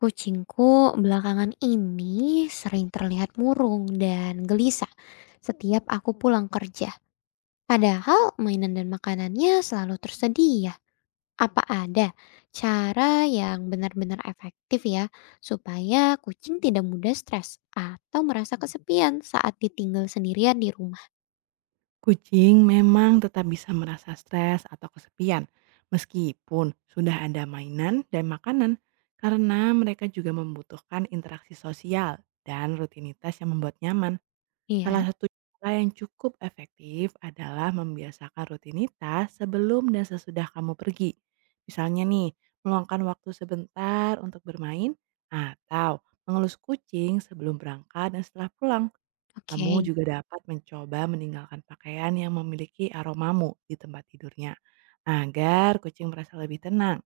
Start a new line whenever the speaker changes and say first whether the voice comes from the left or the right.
left: Kucingku belakangan ini sering terlihat murung dan gelisah setiap aku pulang kerja. Padahal mainan dan makanannya selalu tersedia. Apa ada cara yang benar-benar efektif ya supaya kucing tidak mudah stres atau merasa kesepian saat ditinggal sendirian di rumah?
right: Kucing memang tetap bisa merasa stres atau kesepian, meskipun sudah ada mainan dan makanan, karena mereka juga membutuhkan interaksi sosial dan rutinitas yang membuat nyaman. Salah
left: Iya,
right: satu cara yang cukup efektif adalah membiasakan rutinitas sebelum dan sesudah kamu pergi. Misalnya nih, meluangkan waktu sebentar untuk bermain atau mengelus kucing sebelum berangkat dan setelah pulang. Kamu
left: oke.
right: juga dapat mencoba meninggalkan pakaian yang memiliki aromamu di tempat tidurnya, agar kucing merasa lebih tenang.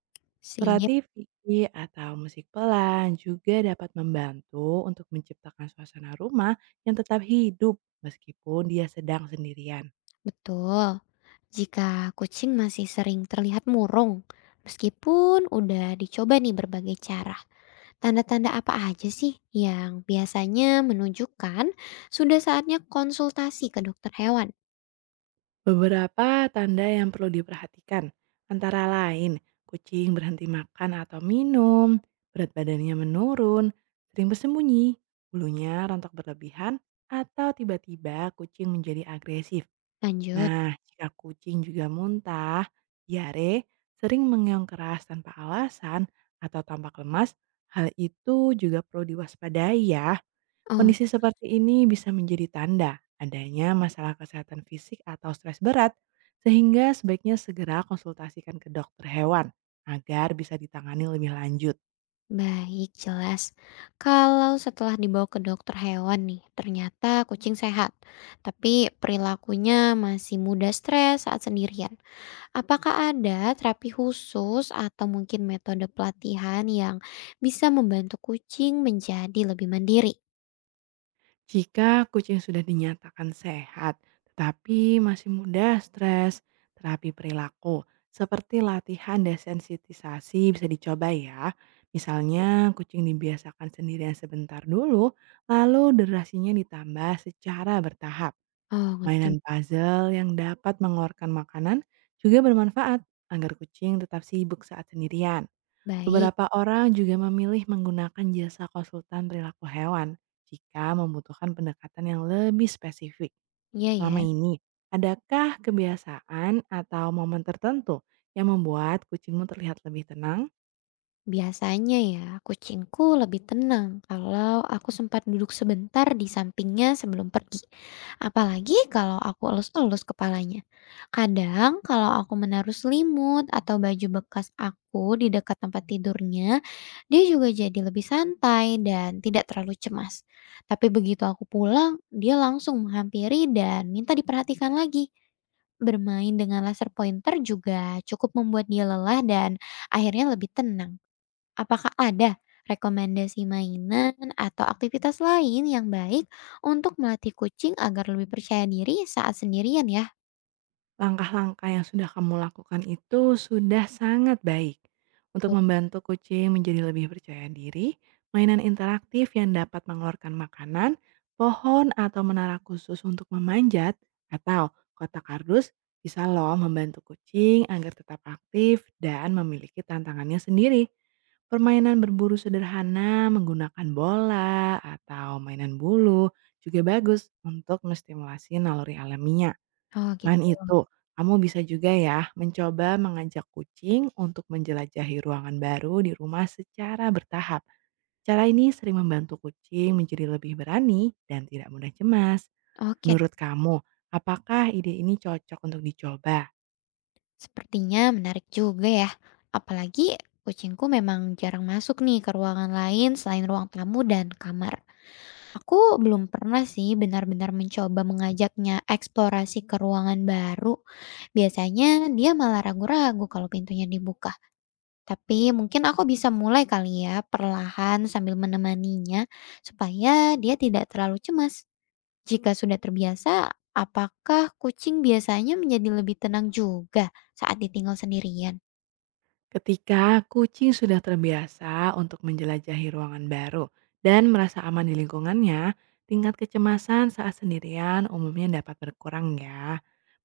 right: Surat
left: Sip,
right: TV atau musik pelan juga dapat membantu untuk menciptakan suasana rumah yang tetap hidup meskipun dia sedang sendirian.
left: betul. Jika kucing masih sering terlihat murung, meskipun udah dicoba nih berbagai cara. Tanda-tanda apa aja sih yang biasanya menunjukkan sudah saatnya konsultasi ke dokter hewan?
right: Beberapa tanda yang perlu diperhatikan, antara lain kucing berhenti makan atau minum, berat badannya menurun, sering bersembunyi, bulunya rontok berlebihan, atau tiba-tiba kucing menjadi agresif.
left: Lanjut.
right: Nah, jika kucing juga muntah, diare, sering mengeong keras tanpa alasan, atau tampak lemas, hal itu juga perlu diwaspadai ya.
left: Oh,
right: Kondisi seperti ini bisa menjadi tanda adanya masalah kesehatan fisik atau stres berat, sehingga sebaiknya segera konsultasikan ke dokter hewan agar bisa ditangani lebih lanjut.
left: baik, jelas. Kalau setelah dibawa ke dokter hewan nih, ternyata kucing sehat, tapi perilakunya masih mudah stres saat sendirian. Apakah ada terapi khusus atau mungkin metode pelatihan yang bisa membantu kucing menjadi lebih mandiri?
right: Jika kucing sudah dinyatakan sehat, tetapi masih mudah stres, terapi perilaku seperti latihan desensitisasi bisa dicoba ya. Misalnya kucing dibiasakan sendirian sebentar dulu, lalu durasinya ditambah secara bertahap.
left: Oh, ngerti.
right: Mainan puzzle yang dapat mengeluarkan makanan juga bermanfaat agar kucing tetap sibuk saat sendirian.
left: Baik.
right: Beberapa orang juga memilih menggunakan jasa konsultan perilaku hewan jika membutuhkan pendekatan yang lebih spesifik.
left: Iya ya.
right: Selama ini, adakah kebiasaan atau momen tertentu yang membuat kucingmu terlihat lebih tenang?
left: Biasanya ya, kucingku lebih tenang kalau aku sempat duduk sebentar di sampingnya sebelum pergi. Apalagi kalau aku elus-elus kepalanya. Kadang kalau aku menaruh selimut atau baju bekas aku di dekat tempat tidurnya, dia juga jadi lebih santai dan tidak terlalu cemas. Tapi begitu aku pulang, dia langsung menghampiri dan minta diperhatikan lagi. Bermain dengan laser pointer juga cukup membuat dia lelah dan akhirnya lebih tenang. Apakah ada rekomendasi mainan atau aktivitas lain yang baik untuk melatih kucing agar lebih percaya diri saat sendirian ya?
right: Langkah-langkah yang sudah kamu lakukan itu sudah sangat baik. Untuk
left: Tuh.
right: membantu kucing menjadi lebih percaya diri, mainan interaktif yang dapat mengeluarkan makanan, pohon atau menara khusus untuk memanjat, atau kotak kardus bisa loh membantu kucing agar tetap aktif dan memiliki tantangannya sendiri. Permainan berburu sederhana menggunakan bola atau mainan bulu juga bagus untuk menstimulasi naluri alaminya.
left: Oh gitu.
right: Selain itu, kamu bisa juga ya mencoba mengajak kucing untuk menjelajahi ruangan baru di rumah secara bertahap. Cara ini sering membantu kucing menjadi lebih berani dan tidak mudah cemas.
left: Oke,
right: Menurut kamu, apakah ide ini cocok untuk dicoba?
left: sepertinya menarik juga ya. Apalagi kucingku memang jarang masuk nih ke ruangan lain selain ruang tamu dan kamar. Aku belum pernah sih benar-benar mencoba mengajaknya eksplorasi ke ruangan baru. Biasanya dia malah ragu-ragu kalau pintunya dibuka. Tapi mungkin aku bisa mulai kali ya, perlahan sambil menemaninya supaya dia tidak terlalu cemas. Jika sudah terbiasa, apakah kucing biasanya menjadi lebih tenang juga saat ditinggal sendirian?
right: Ketika kucing sudah terbiasa untuk menjelajahi ruangan baru dan merasa aman di lingkungannya, tingkat kecemasan saat sendirian umumnya dapat berkurang ya.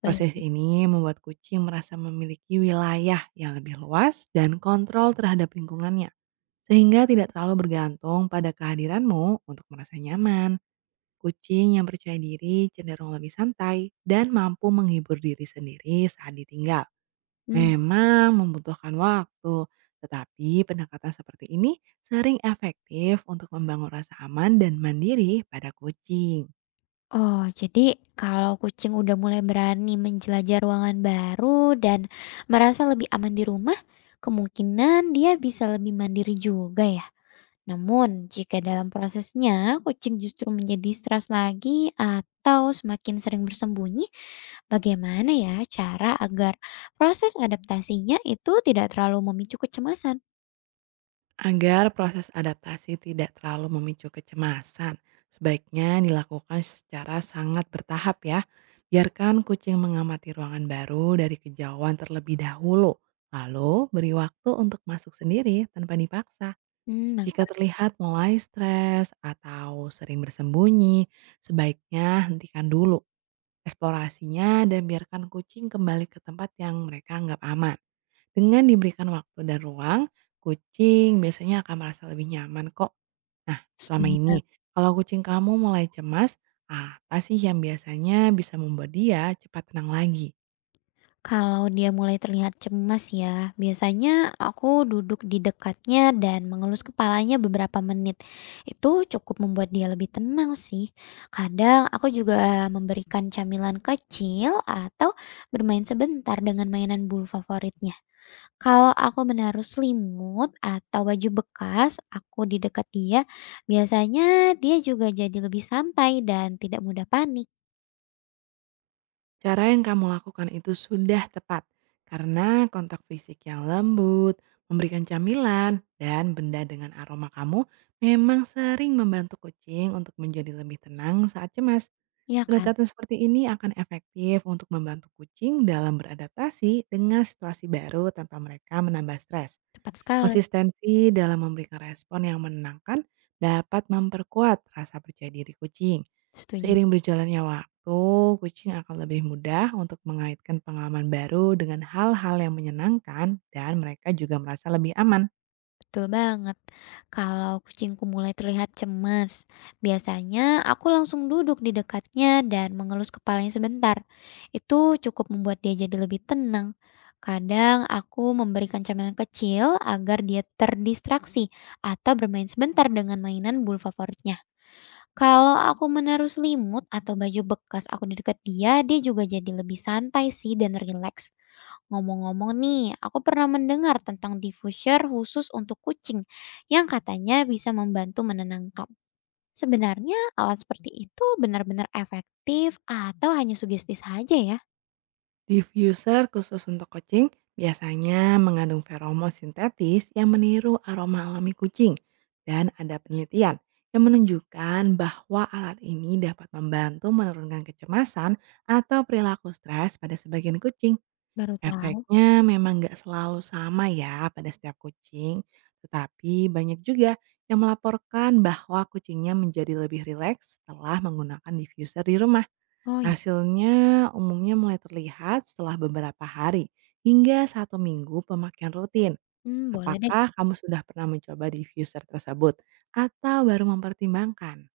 left: Baik.
right: Proses ini membuat kucing merasa memiliki wilayah yang lebih luas dan kontrol terhadap lingkungannya, sehingga tidak terlalu bergantung pada kehadiranmu untuk merasa nyaman. Kucing yang percaya diri cenderung lebih santai dan mampu menghibur diri sendiri saat ditinggal.
left: Hmm.
right: Memang membutuhkan waktu, tetapi pendekatan seperti ini sering efektif untuk membangun rasa aman dan mandiri pada kucing.
left: Oh, jadi kalau kucing udah mulai berani menjelajah ruangan baru dan merasa lebih aman di rumah, kemungkinan dia bisa lebih mandiri juga ya. Namun, jika dalam prosesnya kucing justru menjadi stres lagi atau semakin sering bersembunyi, bagaimana ya cara agar proses adaptasinya itu tidak terlalu memicu kecemasan?
right: Agar proses adaptasi tidak terlalu memicu kecemasan, sebaiknya dilakukan secara sangat bertahap ya. Biarkan kucing mengamati ruangan baru dari kejauhan terlebih dahulu, lalu beri waktu untuk masuk sendiri tanpa dipaksa.
left: Hmm,
right: Jika
left: nangkap.
right: terlihat mulai stres atau sering bersembunyi, sebaiknya hentikan dulu eksplorasinya dan biarkan kucing kembali ke tempat yang mereka anggap aman. Dengan diberikan waktu dan ruang, kucing biasanya akan merasa lebih nyaman kok. Nah, selama
left: Setuju
right: ini,
left: banget.
right: kalau kucing kamu mulai cemas, apa sih yang biasanya bisa membuat dia cepat tenang lagi?
left: Kalau dia mulai terlihat cemas ya, biasanya aku duduk di dekatnya dan mengelus kepalanya beberapa menit. Itu cukup membuat dia lebih tenang sih. Kadang aku juga memberikan camilan kecil atau bermain sebentar dengan mainan bulu favoritnya. Kalau aku menaruh selimut atau baju bekas, aku di dekat dia, biasanya dia juga jadi lebih santai dan tidak mudah panik.
right: Cara yang kamu lakukan itu sudah tepat, karena kontak fisik yang lembut, memberikan camilan, dan benda dengan aroma kamu memang sering membantu kucing untuk menjadi lebih tenang saat cemas.
left: Ya kan?
right: Pendekatan seperti ini akan efektif untuk membantu kucing dalam beradaptasi dengan situasi baru tanpa mereka menambah stres.
left: Tepat sekali.
right: Konsistensi dalam memberikan respon yang menenangkan dapat memperkuat rasa percaya diri kucing.
left: Setuju.
right: Seiring berjalannya waktu, kucing akan lebih mudah untuk mengaitkan pengalaman baru dengan hal-hal yang menyenangkan dan mereka juga merasa lebih aman.
left: Betul banget. Kalau kucingku mulai terlihat cemas, biasanya aku langsung duduk di dekatnya dan mengelus kepalanya sebentar. Itu cukup membuat dia jadi lebih tenang. Kadang aku memberikan camilan kecil agar dia terdistraksi atau bermain sebentar dengan mainan bulu favoritnya. Kalau aku menaruh selimut atau baju bekas aku di dekat dia, dia juga jadi lebih santai sih dan rileks. Ngomong-ngomong nih, aku pernah mendengar tentang diffuser khusus untuk kucing yang katanya bisa membantu menenangkan. Sebenarnya alat seperti itu benar-benar efektif atau hanya sugesti saja ya?
right: Diffuser khusus untuk kucing biasanya mengandung feromon sintetis yang meniru aroma alami kucing dan ada penelitian yang menunjukkan bahwa alat ini dapat membantu menurunkan kecemasan atau perilaku stres pada sebagian kucing.
left: Baru tahu.
right: Efeknya memang nggak selalu sama ya pada setiap kucing, tetapi banyak juga yang melaporkan bahwa kucingnya menjadi lebih rileks setelah menggunakan diffuser di rumah.
left: Oh iya.
right: Hasilnya umumnya mulai terlihat setelah beberapa hari hingga satu minggu pemakaian rutin.
left: Hmm, boleh deh.
right: Apakah kamu sudah pernah mencoba diffuser tersebut atau baru mempertimbangkan?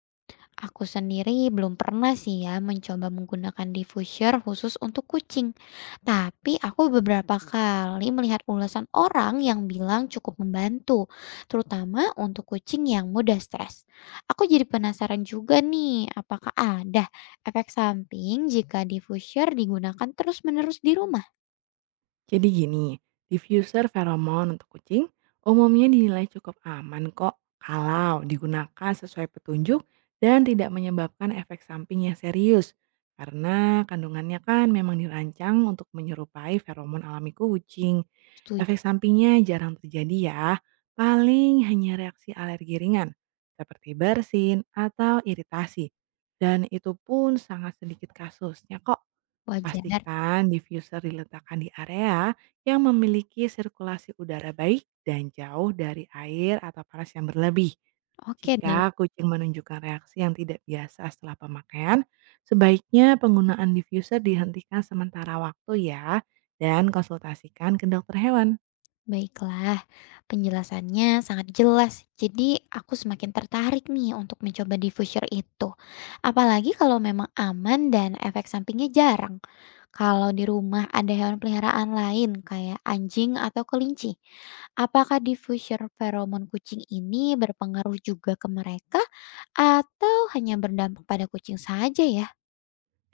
left: Aku sendiri belum pernah sih ya mencoba menggunakan diffuser khusus untuk kucing. Tapi aku beberapa kali melihat ulasan orang yang bilang cukup membantu, terutama untuk kucing yang mudah stres. Aku jadi penasaran juga nih, apakah ada efek samping jika diffuser digunakan terus-menerus di rumah?
right: Jadi gini, diffuser feromon untuk kucing umumnya dinilai cukup aman kok kalau digunakan sesuai petunjuk dan tidak menyebabkan efek samping yang serius. Karena kandungannya kan memang dirancang untuk menyerupai feromon alami kucing.
left: Setuju.
right: Efek sampingnya jarang terjadi ya, paling hanya reaksi alergi ringan seperti bersin atau iritasi. Dan itu pun sangat sedikit kasusnya kok.
left: Wajar.
right: Pastikan diffuser diletakkan di area yang memiliki sirkulasi udara baik dan jauh dari air atau panas yang berlebih.
left: Oke deh.
right: Jika kucing menunjukkan reaksi yang tidak biasa setelah pemakaian, sebaiknya penggunaan diffuser dihentikan sementara waktu ya, dan konsultasikan ke dokter hewan.
left: Baiklah, penjelasannya sangat jelas. Jadi, aku semakin tertarik nih untuk mencoba diffuser itu. Apalagi kalau memang aman dan efek sampingnya jarang. Kalau di rumah ada hewan peliharaan lain kayak anjing atau kelinci, apakah diffuser feromon kucing ini berpengaruh juga ke mereka atau hanya berdampak pada kucing saja ya?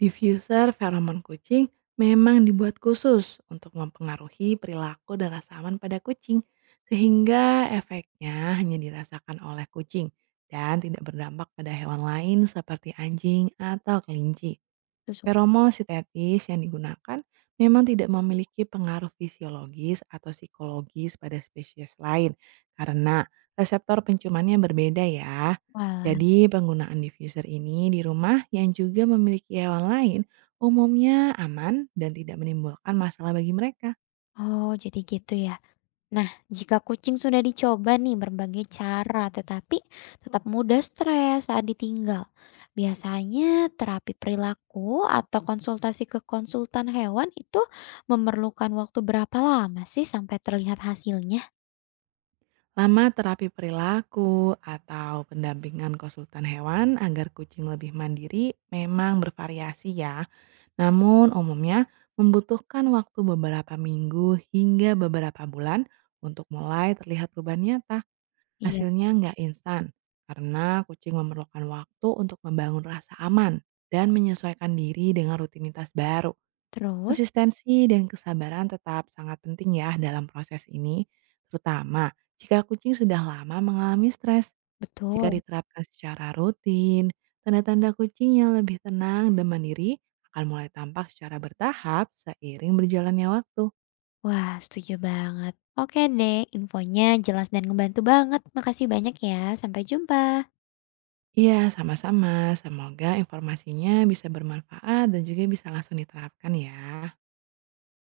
right: Diffuser feromon kucing memang dibuat khusus untuk mempengaruhi perilaku dan rasa aman pada kucing, sehingga efeknya hanya dirasakan oleh kucing dan tidak berdampak pada hewan lain seperti anjing atau kelinci.
left: Terus.
right: Feromon sintetis yang digunakan memang tidak memiliki pengaruh fisiologis atau psikologis pada spesies lain karena reseptor penciumannya berbeda ya.
left: Wah,
right: Jadi penggunaan diffuser ini di rumah yang juga memiliki hewan lain umumnya aman dan tidak menimbulkan masalah bagi mereka.
left: oh jadi gitu ya. Nah, jika kucing sudah dicoba nih berbagai cara, tetapi tetap mudah stres saat ditinggal, biasanya terapi perilaku atau konsultasi ke konsultan hewan itu memerlukan waktu berapa lama sih sampai terlihat hasilnya?
right: Lama terapi perilaku atau pendampingan konsultan hewan agar kucing lebih mandiri memang bervariasi ya. Namun umumnya membutuhkan waktu beberapa minggu hingga beberapa bulan untuk mulai terlihat perubahan nyata.
left: Iya, kan?
right: Hasilnya nggak instan, karena kucing memerlukan waktu untuk membangun rasa aman dan menyesuaikan diri dengan rutinitas baru.
left: Terus?
right: Konsistensi dan kesabaran tetap sangat penting ya dalam proses ini, terutama jika kucing sudah lama mengalami stres. Jika
left: Betul.
right: diterapkan secara rutin, tanda-tanda kucing yang lebih tenang dan mandiri akan mulai tampak secara bertahap seiring berjalannya waktu.
left: Wah, setuju banget. Oke deh, infonya jelas dan ngebantu banget. Makasih banyak ya. Sampai jumpa.
right: Iya, sama-sama. Semoga informasinya bisa bermanfaat dan juga bisa langsung diterapkan ya.